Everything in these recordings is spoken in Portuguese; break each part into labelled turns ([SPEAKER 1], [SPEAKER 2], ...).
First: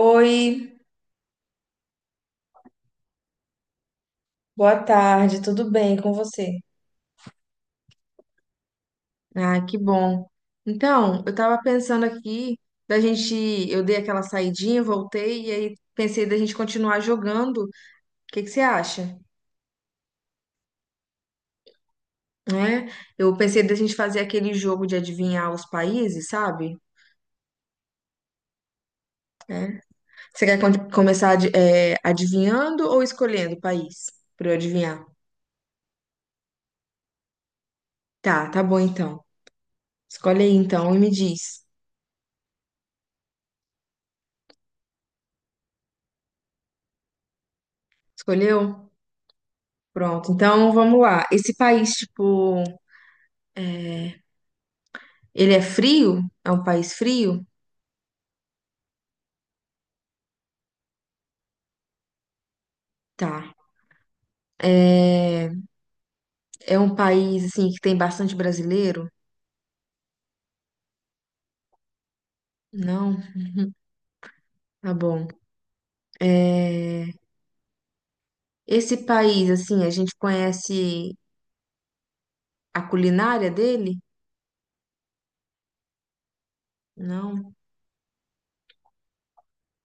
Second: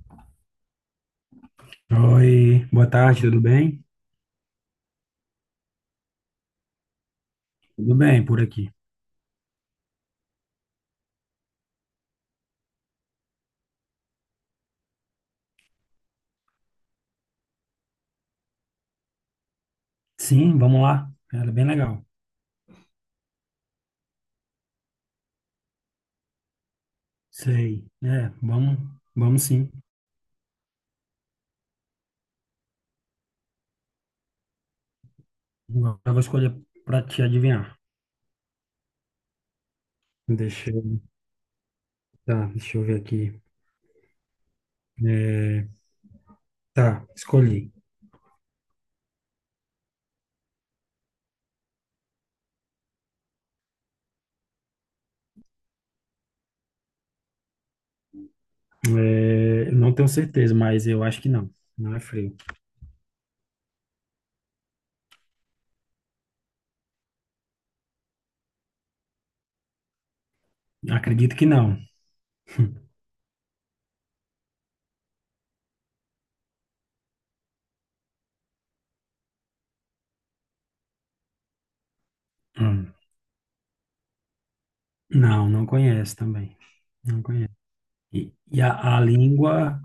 [SPEAKER 1] Oi,
[SPEAKER 2] Oi, boa tarde, tudo bem?
[SPEAKER 1] boa tarde, tudo bem com você?
[SPEAKER 2] Tudo bem por aqui.
[SPEAKER 1] Ah, que bom. Então, eu tava pensando aqui da gente, eu dei aquela saidinha, voltei e aí pensei da gente continuar jogando. O que que você acha?
[SPEAKER 2] Sim, vamos lá. Era bem legal.
[SPEAKER 1] Né? Eu pensei da gente fazer aquele jogo de adivinhar os países, sabe?
[SPEAKER 2] Sei. É, vamos, vamos sim.
[SPEAKER 1] Você quer começar adivinhando ou escolhendo o país para eu adivinhar?
[SPEAKER 2] Agora eu vou escolher para te adivinhar.
[SPEAKER 1] Tá, tá bom então. Escolhe aí
[SPEAKER 2] Deixa
[SPEAKER 1] então e
[SPEAKER 2] eu,
[SPEAKER 1] me diz.
[SPEAKER 2] tá, deixa eu ver aqui. É, tá, escolhi.
[SPEAKER 1] Escolheu? Pronto. Então, vamos lá. Esse país, tipo, ele é frio? É um país frio?
[SPEAKER 2] É, eu não tenho certeza, mas eu acho que não. Não é frio.
[SPEAKER 1] Tá. É, é um país assim que tem bastante brasileiro?
[SPEAKER 2] Acredito que não.
[SPEAKER 1] Não? Tá bom. É, esse país, assim, a gente conhece a
[SPEAKER 2] Hum.
[SPEAKER 1] culinária dele?
[SPEAKER 2] Não, não conhece também. Não conhece.
[SPEAKER 1] Não,
[SPEAKER 2] E, e a língua,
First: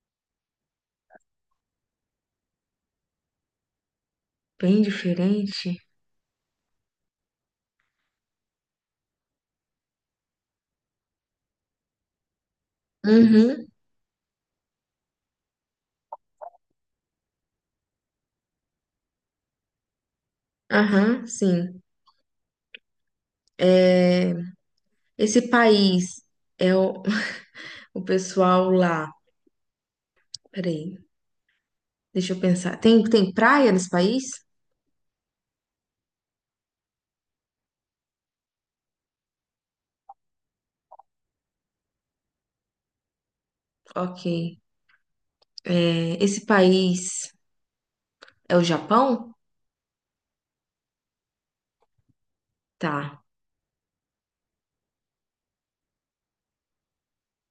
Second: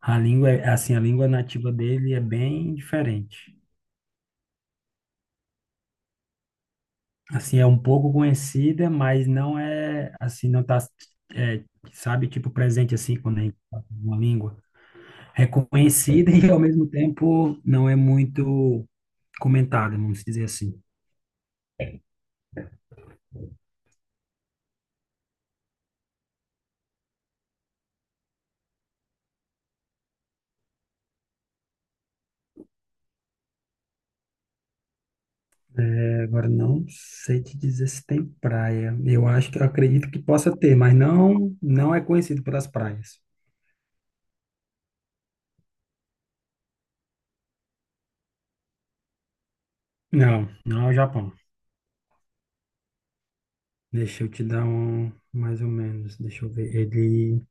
[SPEAKER 2] a língua é assim, a língua nativa dele é bem diferente.
[SPEAKER 1] bem diferente.
[SPEAKER 2] Assim, é um pouco conhecida, mas não é, assim, não tá, é, sabe, tipo presente, assim, quando a gente
[SPEAKER 1] Uhum,
[SPEAKER 2] fala uma língua. É conhecida e, ao mesmo tempo, não é muito comentada, vamos dizer assim.
[SPEAKER 1] aham, sim. É, esse país é o, o pessoal lá. Peraí, deixa eu pensar. Tem praia nesse país?
[SPEAKER 2] É, agora, não sei te dizer se tem praia. Eu acho que, eu acredito que possa ter, mas não, não é conhecido pelas praias.
[SPEAKER 1] Ok. É, esse país é o Japão?
[SPEAKER 2] Não, não é o Japão.
[SPEAKER 1] Tá.
[SPEAKER 2] Deixa eu te dar um, mais ou menos, deixa eu ver. Ele,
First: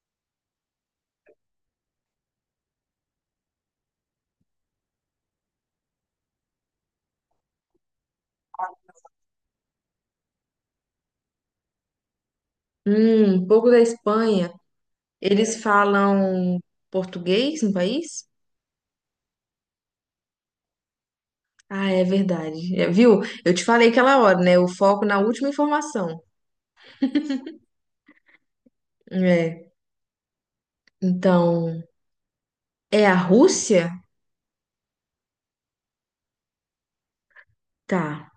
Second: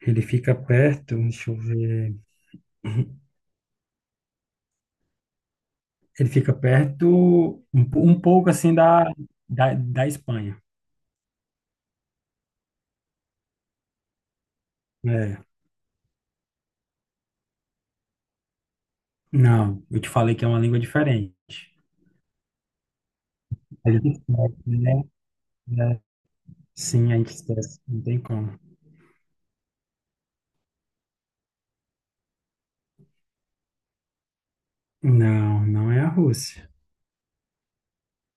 [SPEAKER 2] ele fica perto, deixa eu ver. Ele fica perto, um, um pouco assim da Espanha.
[SPEAKER 1] Um pouco da Espanha.
[SPEAKER 2] É.
[SPEAKER 1] Eles falam português no país?
[SPEAKER 2] Não, eu te falei que é uma língua diferente.
[SPEAKER 1] Ah, é verdade. É, viu? Eu te falei
[SPEAKER 2] A gente
[SPEAKER 1] aquela hora, né?
[SPEAKER 2] esquece,
[SPEAKER 1] O
[SPEAKER 2] né?
[SPEAKER 1] foco na última
[SPEAKER 2] É.
[SPEAKER 1] informação.
[SPEAKER 2] Sim, a gente esquece, não tem como.
[SPEAKER 1] É. Então, é a Rússia?
[SPEAKER 2] Não, não é a Rússia.
[SPEAKER 1] Tá.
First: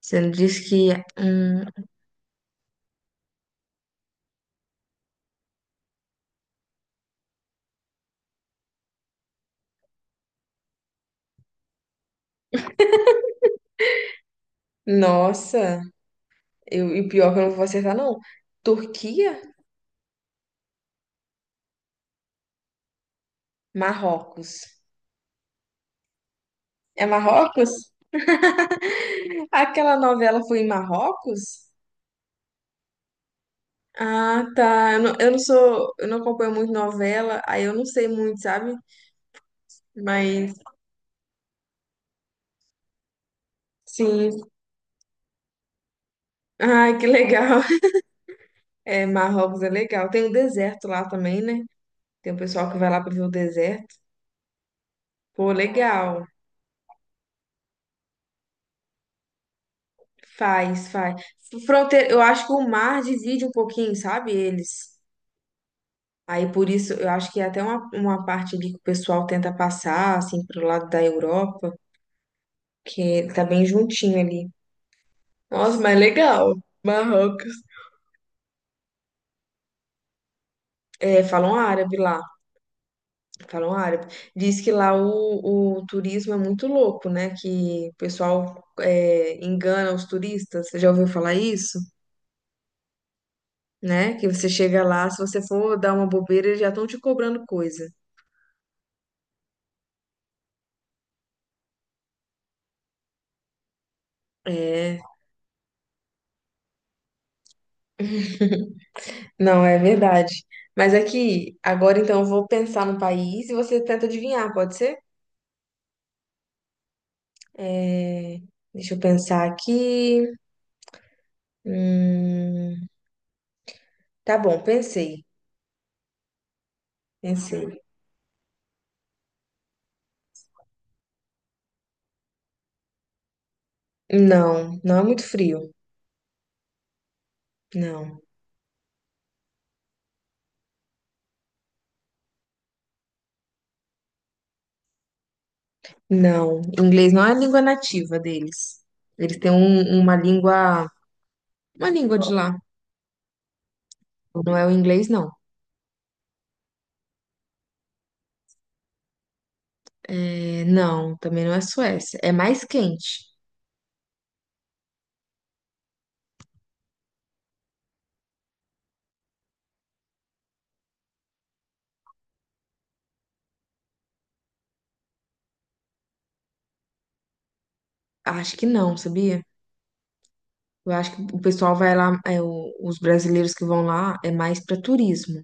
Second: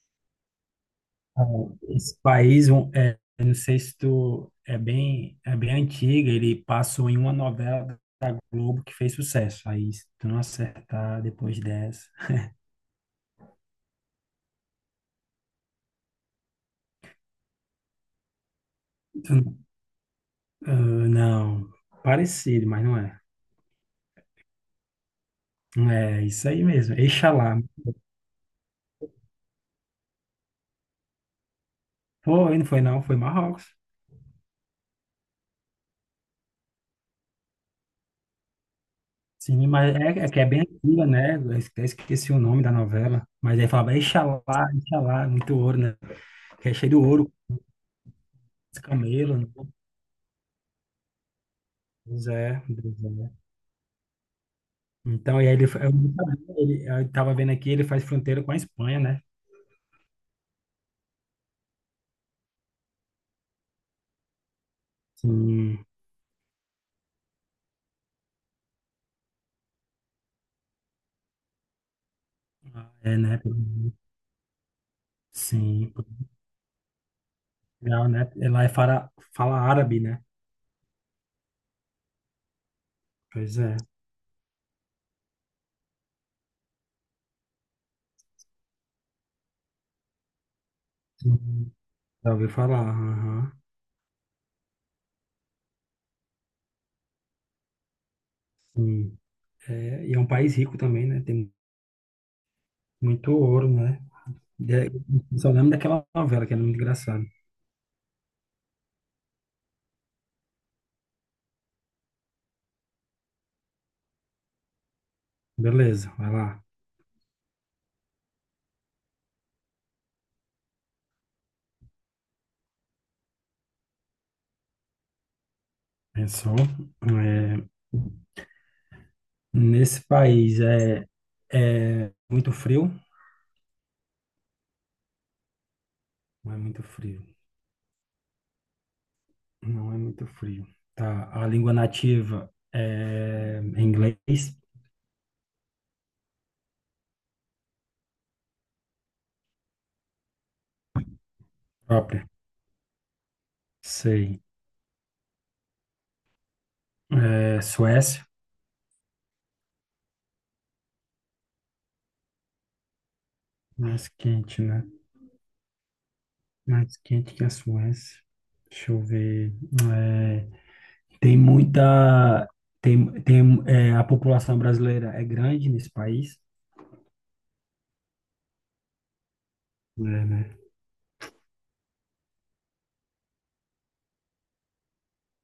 [SPEAKER 1] Você não disse que.
[SPEAKER 2] Ah, esse país, um, é, eu não sei se tu é bem antiga, ele passou em uma novela da Globo que fez sucesso. Aí, se tu não acertar depois dessa.
[SPEAKER 1] Nossa, eu, e o pior que eu não vou acertar, não. Turquia?
[SPEAKER 2] Tu- ah, não, parecido, mas não é.
[SPEAKER 1] Marrocos.
[SPEAKER 2] É isso aí mesmo.
[SPEAKER 1] É
[SPEAKER 2] Eixalá.
[SPEAKER 1] Marrocos? Aquela novela foi em Marrocos?
[SPEAKER 2] Foi, não foi não, foi Marrocos.
[SPEAKER 1] Ah, tá. Eu não sou, eu não acompanho muito novela, aí eu não sei muito, sabe?
[SPEAKER 2] Sim, mas é, é que é
[SPEAKER 1] Mas
[SPEAKER 2] bem antiga, né? Esqueci o nome da novela. Mas aí falava,
[SPEAKER 1] sim.
[SPEAKER 2] Exalá, Exalá, muito ouro, né? Que é cheio de
[SPEAKER 1] Ai, que
[SPEAKER 2] ouro,
[SPEAKER 1] legal.
[SPEAKER 2] os
[SPEAKER 1] É,
[SPEAKER 2] camelos, né?
[SPEAKER 1] Marrocos é legal. Tem o deserto lá também, né?
[SPEAKER 2] Pois
[SPEAKER 1] Tem o
[SPEAKER 2] é,
[SPEAKER 1] pessoal que vai lá pra
[SPEAKER 2] pois
[SPEAKER 1] ver o
[SPEAKER 2] é.
[SPEAKER 1] deserto.
[SPEAKER 2] Então, e
[SPEAKER 1] Pô,
[SPEAKER 2] aí ele, eu não
[SPEAKER 1] legal.
[SPEAKER 2] sabia, ele, eu tava vendo aqui, ele faz fronteira com a Espanha, né?
[SPEAKER 1] Faz, faz. Fronteira, eu acho que o mar divide um pouquinho, sabe? Eles.
[SPEAKER 2] Sim,
[SPEAKER 1] Aí por isso, eu acho que é até uma parte ali que o pessoal tenta passar, assim, pro lado da Europa,
[SPEAKER 2] ah, é,
[SPEAKER 1] que
[SPEAKER 2] né?
[SPEAKER 1] tá bem juntinho ali. Nossa,
[SPEAKER 2] Sim,
[SPEAKER 1] mas legal. Marrocos.
[SPEAKER 2] Portugal, né? Lá é fala, fala árabe, né?
[SPEAKER 1] É, falam árabe lá,
[SPEAKER 2] Pois
[SPEAKER 1] falam
[SPEAKER 2] é,
[SPEAKER 1] árabe. Diz que lá o turismo é muito louco, né? Que o pessoal é, engana os turistas. Você já ouviu falar
[SPEAKER 2] sim,
[SPEAKER 1] isso?
[SPEAKER 2] já ouvi falar, aham,
[SPEAKER 1] Né? Que você chega lá, se você for dar uma bobeira, eles já estão te cobrando coisa.
[SPEAKER 2] sim. É, e é um país rico também, né? Tem muito ouro, né? E aí,
[SPEAKER 1] É,
[SPEAKER 2] eu só lembro daquela novela, que era muito engraçado.
[SPEAKER 1] não, é verdade. Mas aqui, agora então eu vou pensar no país e você tenta adivinhar, pode ser?
[SPEAKER 2] Beleza, vai lá.
[SPEAKER 1] É, deixa eu pensar aqui. Hum, tá bom, pensei,
[SPEAKER 2] Pensou. É,
[SPEAKER 1] pensei.
[SPEAKER 2] nesse país é, é muito frio?
[SPEAKER 1] Não, não é muito frio,
[SPEAKER 2] Não é muito frio.
[SPEAKER 1] não.
[SPEAKER 2] Não é muito frio. Tá. A língua nativa é inglês
[SPEAKER 1] Não, inglês não é a língua nativa deles. Eles têm uma língua
[SPEAKER 2] própria.
[SPEAKER 1] de lá.
[SPEAKER 2] Sei.
[SPEAKER 1] Não é o inglês, não.
[SPEAKER 2] É, Suécia.
[SPEAKER 1] É, não, também não é Suécia. É mais quente.
[SPEAKER 2] Mais quente, né? Mais quente que a Suécia. Deixa eu ver. É, tem muita. Tem, é, a população brasileira é grande nesse país.
[SPEAKER 1] Acho que não, sabia?
[SPEAKER 2] É, né?
[SPEAKER 1] Eu acho que o pessoal vai lá, é, os brasileiros que vão lá é mais para turismo.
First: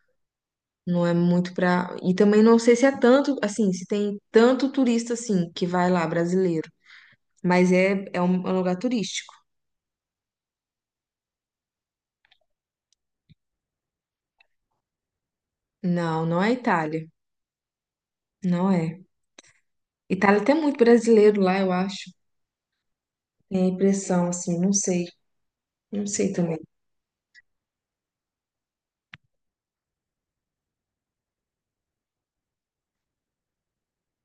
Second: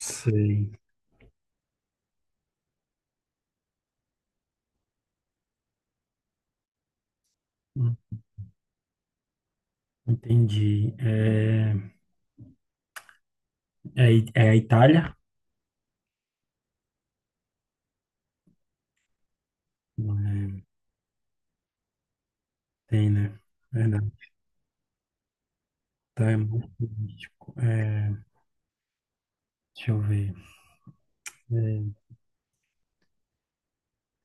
[SPEAKER 2] Sei.
[SPEAKER 1] Não é muito para. E também não sei se é tanto, assim, se tem tanto turista assim que vai lá, brasileiro. Mas
[SPEAKER 2] Hum,
[SPEAKER 1] é, é um lugar turístico.
[SPEAKER 2] Entendi. É, é, é a Itália?
[SPEAKER 1] Não, não é Itália. Não é. Itália
[SPEAKER 2] É,
[SPEAKER 1] tem muito brasileiro lá, eu acho.
[SPEAKER 2] tem, né?
[SPEAKER 1] Tem a impressão,
[SPEAKER 2] Verdade.
[SPEAKER 1] assim, não sei, não sei
[SPEAKER 2] Tá, é
[SPEAKER 1] também.
[SPEAKER 2] muito turístico. É, deixa eu ver.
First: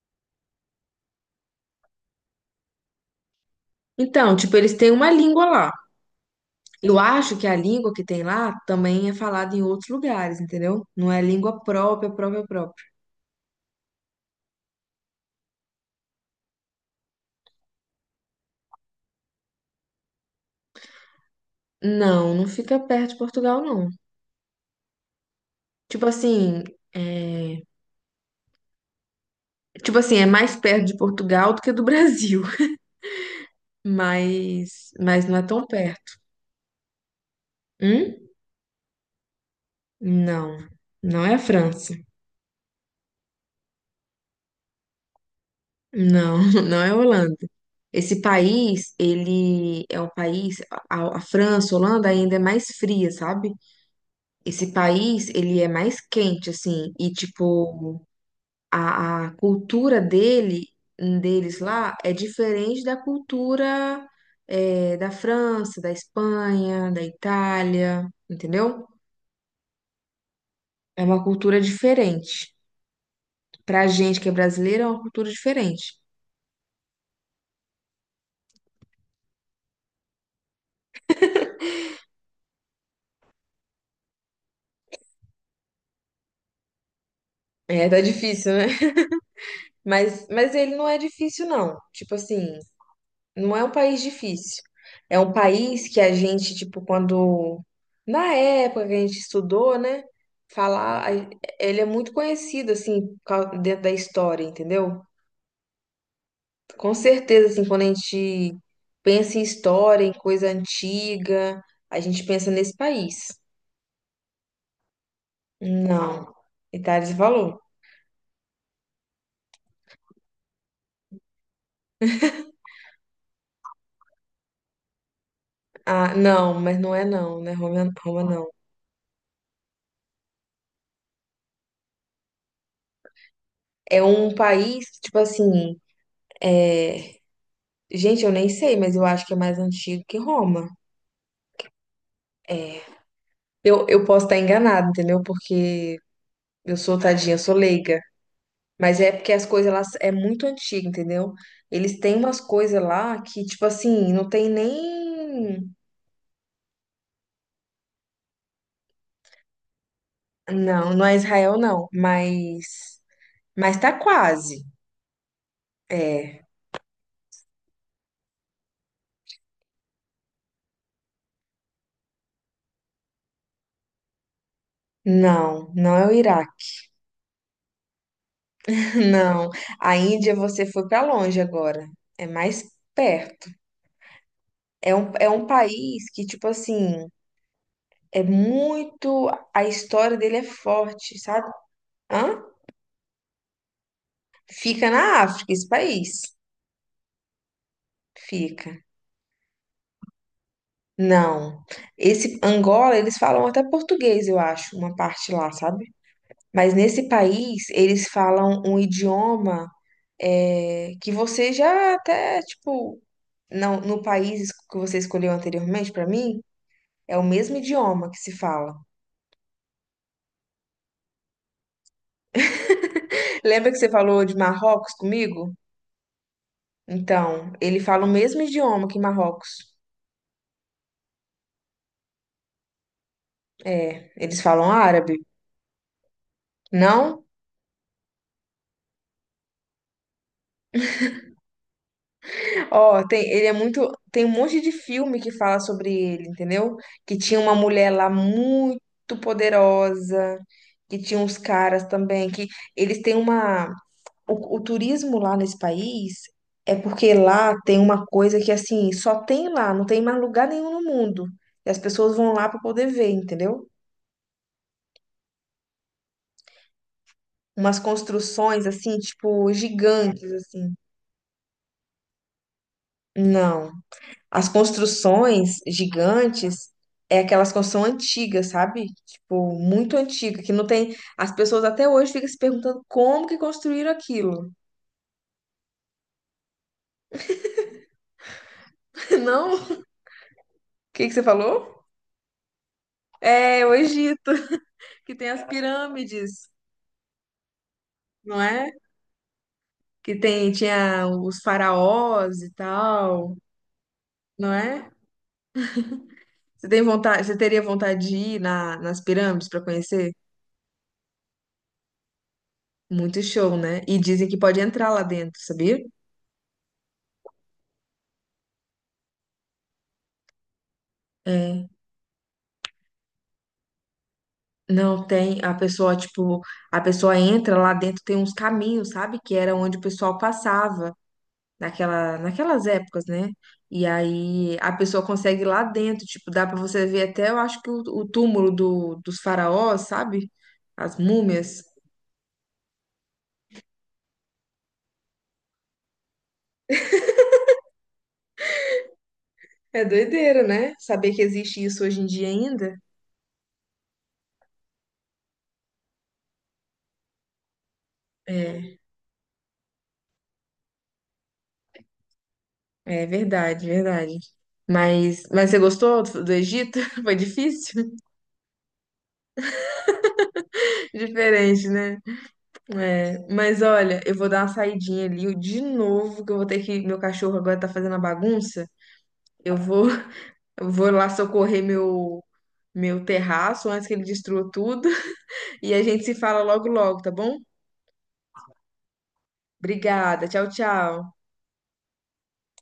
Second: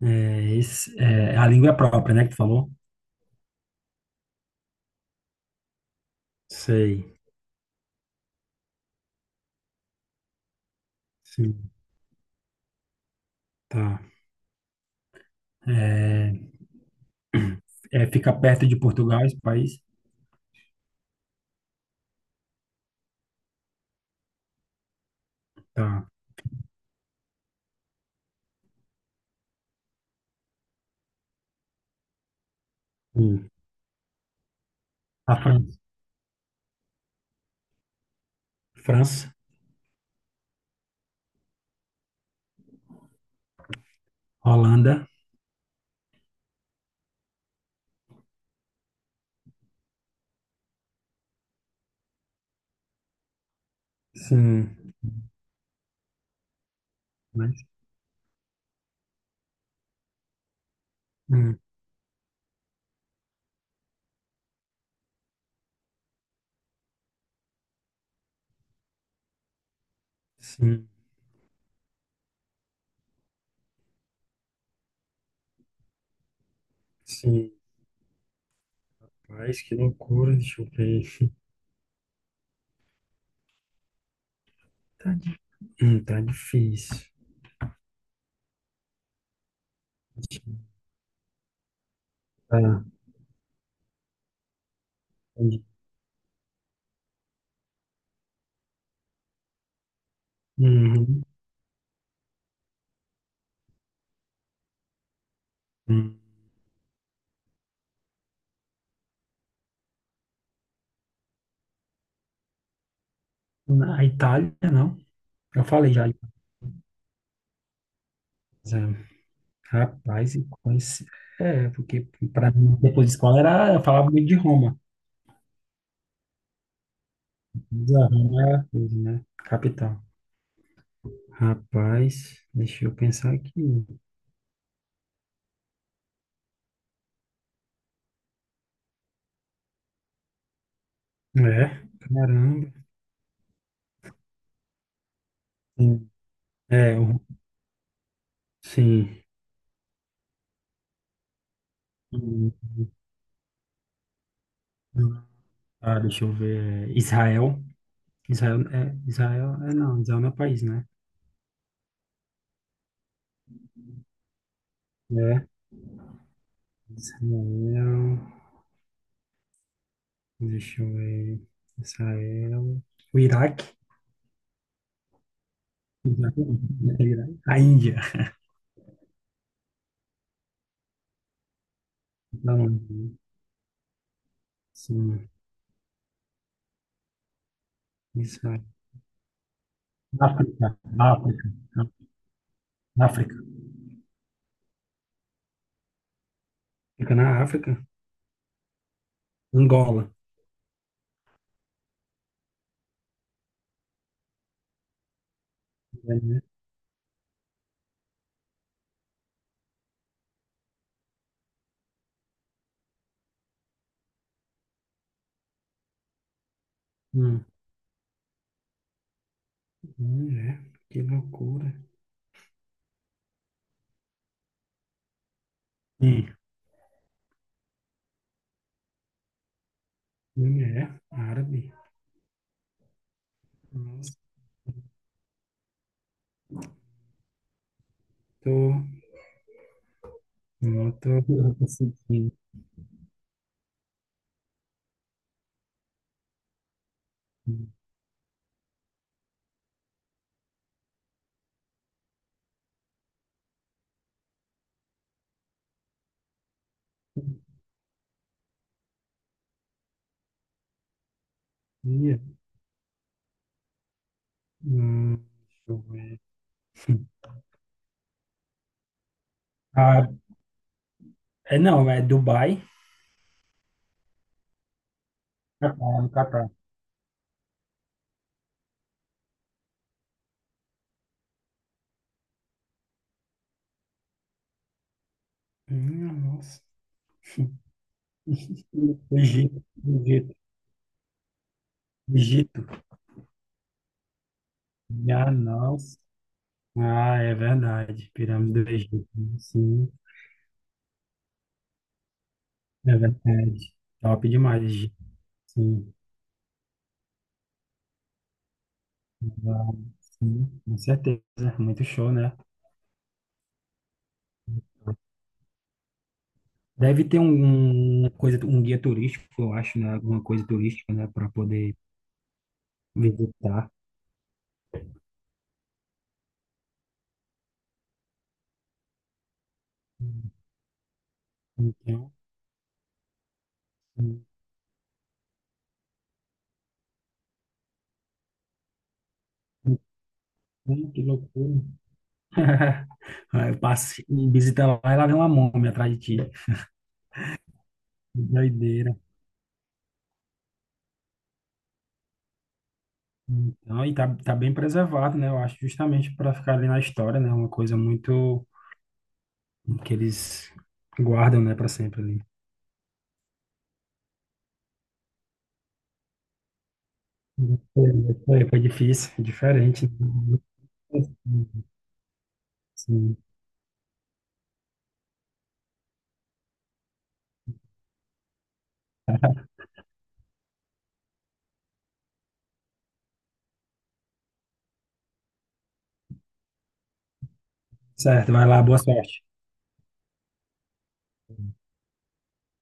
[SPEAKER 2] É, é, esse, é a língua própria, né, que tu falou?
[SPEAKER 1] Então, tipo, eles têm uma língua lá. Eu
[SPEAKER 2] Sei.
[SPEAKER 1] acho que a língua que tem lá também é falada em outros lugares, entendeu? Não é língua
[SPEAKER 2] Sim,
[SPEAKER 1] própria, própria, própria.
[SPEAKER 2] tá. É, é, fica perto de Portugal, esse país?
[SPEAKER 1] Não, não fica perto de Portugal, não. Tipo
[SPEAKER 2] Tá.
[SPEAKER 1] assim, é... tipo assim, é mais perto de Portugal do que do Brasil,
[SPEAKER 2] Hum.
[SPEAKER 1] mas não
[SPEAKER 2] A
[SPEAKER 1] é tão
[SPEAKER 2] Fran-
[SPEAKER 1] perto. Hum?
[SPEAKER 2] França,
[SPEAKER 1] Não, não é a França.
[SPEAKER 2] Holanda.
[SPEAKER 1] Não, não é Holanda. Esse país, ele é um país, a França, Holanda ainda é mais fria, sabe? Esse
[SPEAKER 2] Sim.
[SPEAKER 1] país, ele é mais quente, assim, e
[SPEAKER 2] Mas,
[SPEAKER 1] tipo, a cultura dele, deles
[SPEAKER 2] hum,
[SPEAKER 1] lá, é diferente da cultura é, da França, da Espanha, da Itália, entendeu?
[SPEAKER 2] sim,
[SPEAKER 1] É uma cultura diferente. Pra gente que é brasileiro, é uma cultura diferente.
[SPEAKER 2] sim. Mas que loucura, deixa eu ver. Tá. Tá difícil.
[SPEAKER 1] É, tá difícil, né? Mas ele não é difícil, não. Tipo assim,
[SPEAKER 2] Tá.
[SPEAKER 1] não é um país difícil. É um país que a gente, tipo, quando. Na época que a gente estudou, né? Falar.
[SPEAKER 2] Uhum,
[SPEAKER 1] Ele é muito conhecido, assim, dentro da história, entendeu?
[SPEAKER 2] uhum.
[SPEAKER 1] Com certeza, assim, quando a gente pensa em história, em coisa antiga, a gente pensa nesse país.
[SPEAKER 2] Na Itália, não. Eu falei já.
[SPEAKER 1] Não. Itália, você falou?
[SPEAKER 2] Mas, é, rapaz, e conheci. É, porque para mim, depois de escola, era, eu falava muito de Roma.
[SPEAKER 1] Ah, não, mas não é não, né? Roma,
[SPEAKER 2] Mas a
[SPEAKER 1] Roma
[SPEAKER 2] Roma
[SPEAKER 1] não.
[SPEAKER 2] era a coisa, né? Capital. Rapaz, deixa eu pensar aqui.
[SPEAKER 1] É um país, tipo assim é, gente, eu nem sei, mas eu acho que é mais antigo que Roma.
[SPEAKER 2] É, caramba.
[SPEAKER 1] É. Eu posso estar enganada, entendeu? Porque
[SPEAKER 2] Sim.
[SPEAKER 1] eu sou
[SPEAKER 2] É, o-
[SPEAKER 1] tadinha, eu sou leiga. Mas é
[SPEAKER 2] sim.
[SPEAKER 1] porque as coisas lá é muito antiga, entendeu? Eles têm umas
[SPEAKER 2] Hum,
[SPEAKER 1] coisas lá que, tipo assim, não tem nem.
[SPEAKER 2] ah, deixa eu ver. Israel. Israel é não, Israel não é país, né?
[SPEAKER 1] Não, não é Israel, não. Mas. Mas tá quase.
[SPEAKER 2] É.
[SPEAKER 1] É.
[SPEAKER 2] Israel, deixa eu ver. Israel. O Iraque?
[SPEAKER 1] Não, não é o
[SPEAKER 2] Não,
[SPEAKER 1] Iraque.
[SPEAKER 2] não é o Iraque. A Índia.
[SPEAKER 1] Não. A Índia você foi pra longe agora. É mais
[SPEAKER 2] Não,
[SPEAKER 1] perto. É
[SPEAKER 2] sim.
[SPEAKER 1] um país que, tipo assim. É
[SPEAKER 2] Israel.
[SPEAKER 1] muito. A história dele é
[SPEAKER 2] África.
[SPEAKER 1] forte,
[SPEAKER 2] África.
[SPEAKER 1] sabe? Hã?
[SPEAKER 2] África.
[SPEAKER 1] Fica na África, esse país.
[SPEAKER 2] Fica na África.
[SPEAKER 1] Fica.
[SPEAKER 2] Angola.
[SPEAKER 1] Não. Esse Angola, eles falam até português, eu acho, uma parte lá, sabe?
[SPEAKER 2] É, né?
[SPEAKER 1] Mas nesse país, eles falam um idioma é, que você já até, tipo, não, no país que você escolheu anteriormente, pra mim, é o
[SPEAKER 2] Hum.
[SPEAKER 1] mesmo idioma que se fala.
[SPEAKER 2] Mulher, que loucura.
[SPEAKER 1] Lembra que você falou de Marrocos comigo?
[SPEAKER 2] Hum.
[SPEAKER 1] Então, ele fala o mesmo idioma que Marrocos.
[SPEAKER 2] Mulher, árabe.
[SPEAKER 1] É,
[SPEAKER 2] Nossa,
[SPEAKER 1] eles falam árabe. Não?
[SPEAKER 2] tô, não tô conseguindo.
[SPEAKER 1] Ó, tem, ele é muito. Tem um monte de filme que fala sobre ele, entendeu? Que tinha uma mulher lá muito poderosa, que tinha uns caras também, que eles têm uma. O turismo lá nesse país é porque lá tem uma coisa que assim, só tem lá, não tem mais lugar nenhum no mundo. E as pessoas
[SPEAKER 2] Ih,
[SPEAKER 1] vão lá para poder ver, entendeu?
[SPEAKER 2] hum, deixa eu ver.
[SPEAKER 1] Umas construções assim, tipo,
[SPEAKER 2] Ah,
[SPEAKER 1] gigantes, assim.
[SPEAKER 2] é, não, é Dubai.
[SPEAKER 1] Não. As construções
[SPEAKER 2] Catar, no Catar.
[SPEAKER 1] gigantes é aquelas construções antigas, sabe? Tipo, muito antiga, que não tem. As pessoas até hoje ficam se perguntando como que construíram aquilo.
[SPEAKER 2] Nossa.
[SPEAKER 1] Não?
[SPEAKER 2] Egito,
[SPEAKER 1] O
[SPEAKER 2] Egito,
[SPEAKER 1] que que você falou?
[SPEAKER 2] Egito.
[SPEAKER 1] É, o Egito, que
[SPEAKER 2] Ah,
[SPEAKER 1] tem as
[SPEAKER 2] nossa.
[SPEAKER 1] pirâmides,
[SPEAKER 2] Ah, é verdade.
[SPEAKER 1] não
[SPEAKER 2] Pirâmide
[SPEAKER 1] é?
[SPEAKER 2] do Egito. Né? Sim,
[SPEAKER 1] Que tem, tinha os faraós e
[SPEAKER 2] é
[SPEAKER 1] tal,
[SPEAKER 2] verdade. Top
[SPEAKER 1] não
[SPEAKER 2] demais,
[SPEAKER 1] é?
[SPEAKER 2] Egito. Sim.
[SPEAKER 1] Você tem vontade, você teria vontade de ir na, nas pirâmides para
[SPEAKER 2] Ah,
[SPEAKER 1] conhecer?
[SPEAKER 2] sim, com certeza. Muito show, né?
[SPEAKER 1] Muito show, né? E dizem que pode entrar lá dentro, sabia?
[SPEAKER 2] Deve ter um, uma coisa, um guia turístico, eu acho, né? Alguma coisa turística, né? Para
[SPEAKER 1] É.
[SPEAKER 2] poder visitar.
[SPEAKER 1] Não tem, a pessoa, tipo, a pessoa entra lá dentro, tem uns caminhos, sabe? Que era onde o pessoal passava
[SPEAKER 2] Então,
[SPEAKER 1] naquela, naquelas épocas, né? E
[SPEAKER 2] sim.
[SPEAKER 1] aí a pessoa consegue ir lá dentro, tipo, dá pra você ver até, eu acho que o túmulo do, dos faraós, sabe?
[SPEAKER 2] Então,
[SPEAKER 1] As
[SPEAKER 2] que loucura.
[SPEAKER 1] múmias.
[SPEAKER 2] Aí eu passo, visita lá e lá vem uma múmia atrás de ti. Que doideira.
[SPEAKER 1] É doideira, né? Saber que existe isso hoje em dia ainda.
[SPEAKER 2] Então, e tá, tá bem preservado, né? Eu acho justamente para ficar ali na história, né? Uma coisa muito
[SPEAKER 1] É,
[SPEAKER 2] que eles guardam, né, para sempre ali.
[SPEAKER 1] é verdade, verdade. Mas você gostou do do Egito? Foi difícil?
[SPEAKER 2] Foi, foi difícil, diferente. Né?
[SPEAKER 1] Diferente, né? É,
[SPEAKER 2] Sim.
[SPEAKER 1] mas olha, eu vou dar uma saidinha ali de novo, que eu vou ter que. Meu cachorro agora tá fazendo a bagunça. Eu vou, eu vou lá socorrer meu, meu terraço antes que ele destrua tudo. E a gente se fala logo, logo, tá bom?
[SPEAKER 2] Certo, vai lá, boa sorte.
[SPEAKER 1] Obrigada. Tchau, tchau.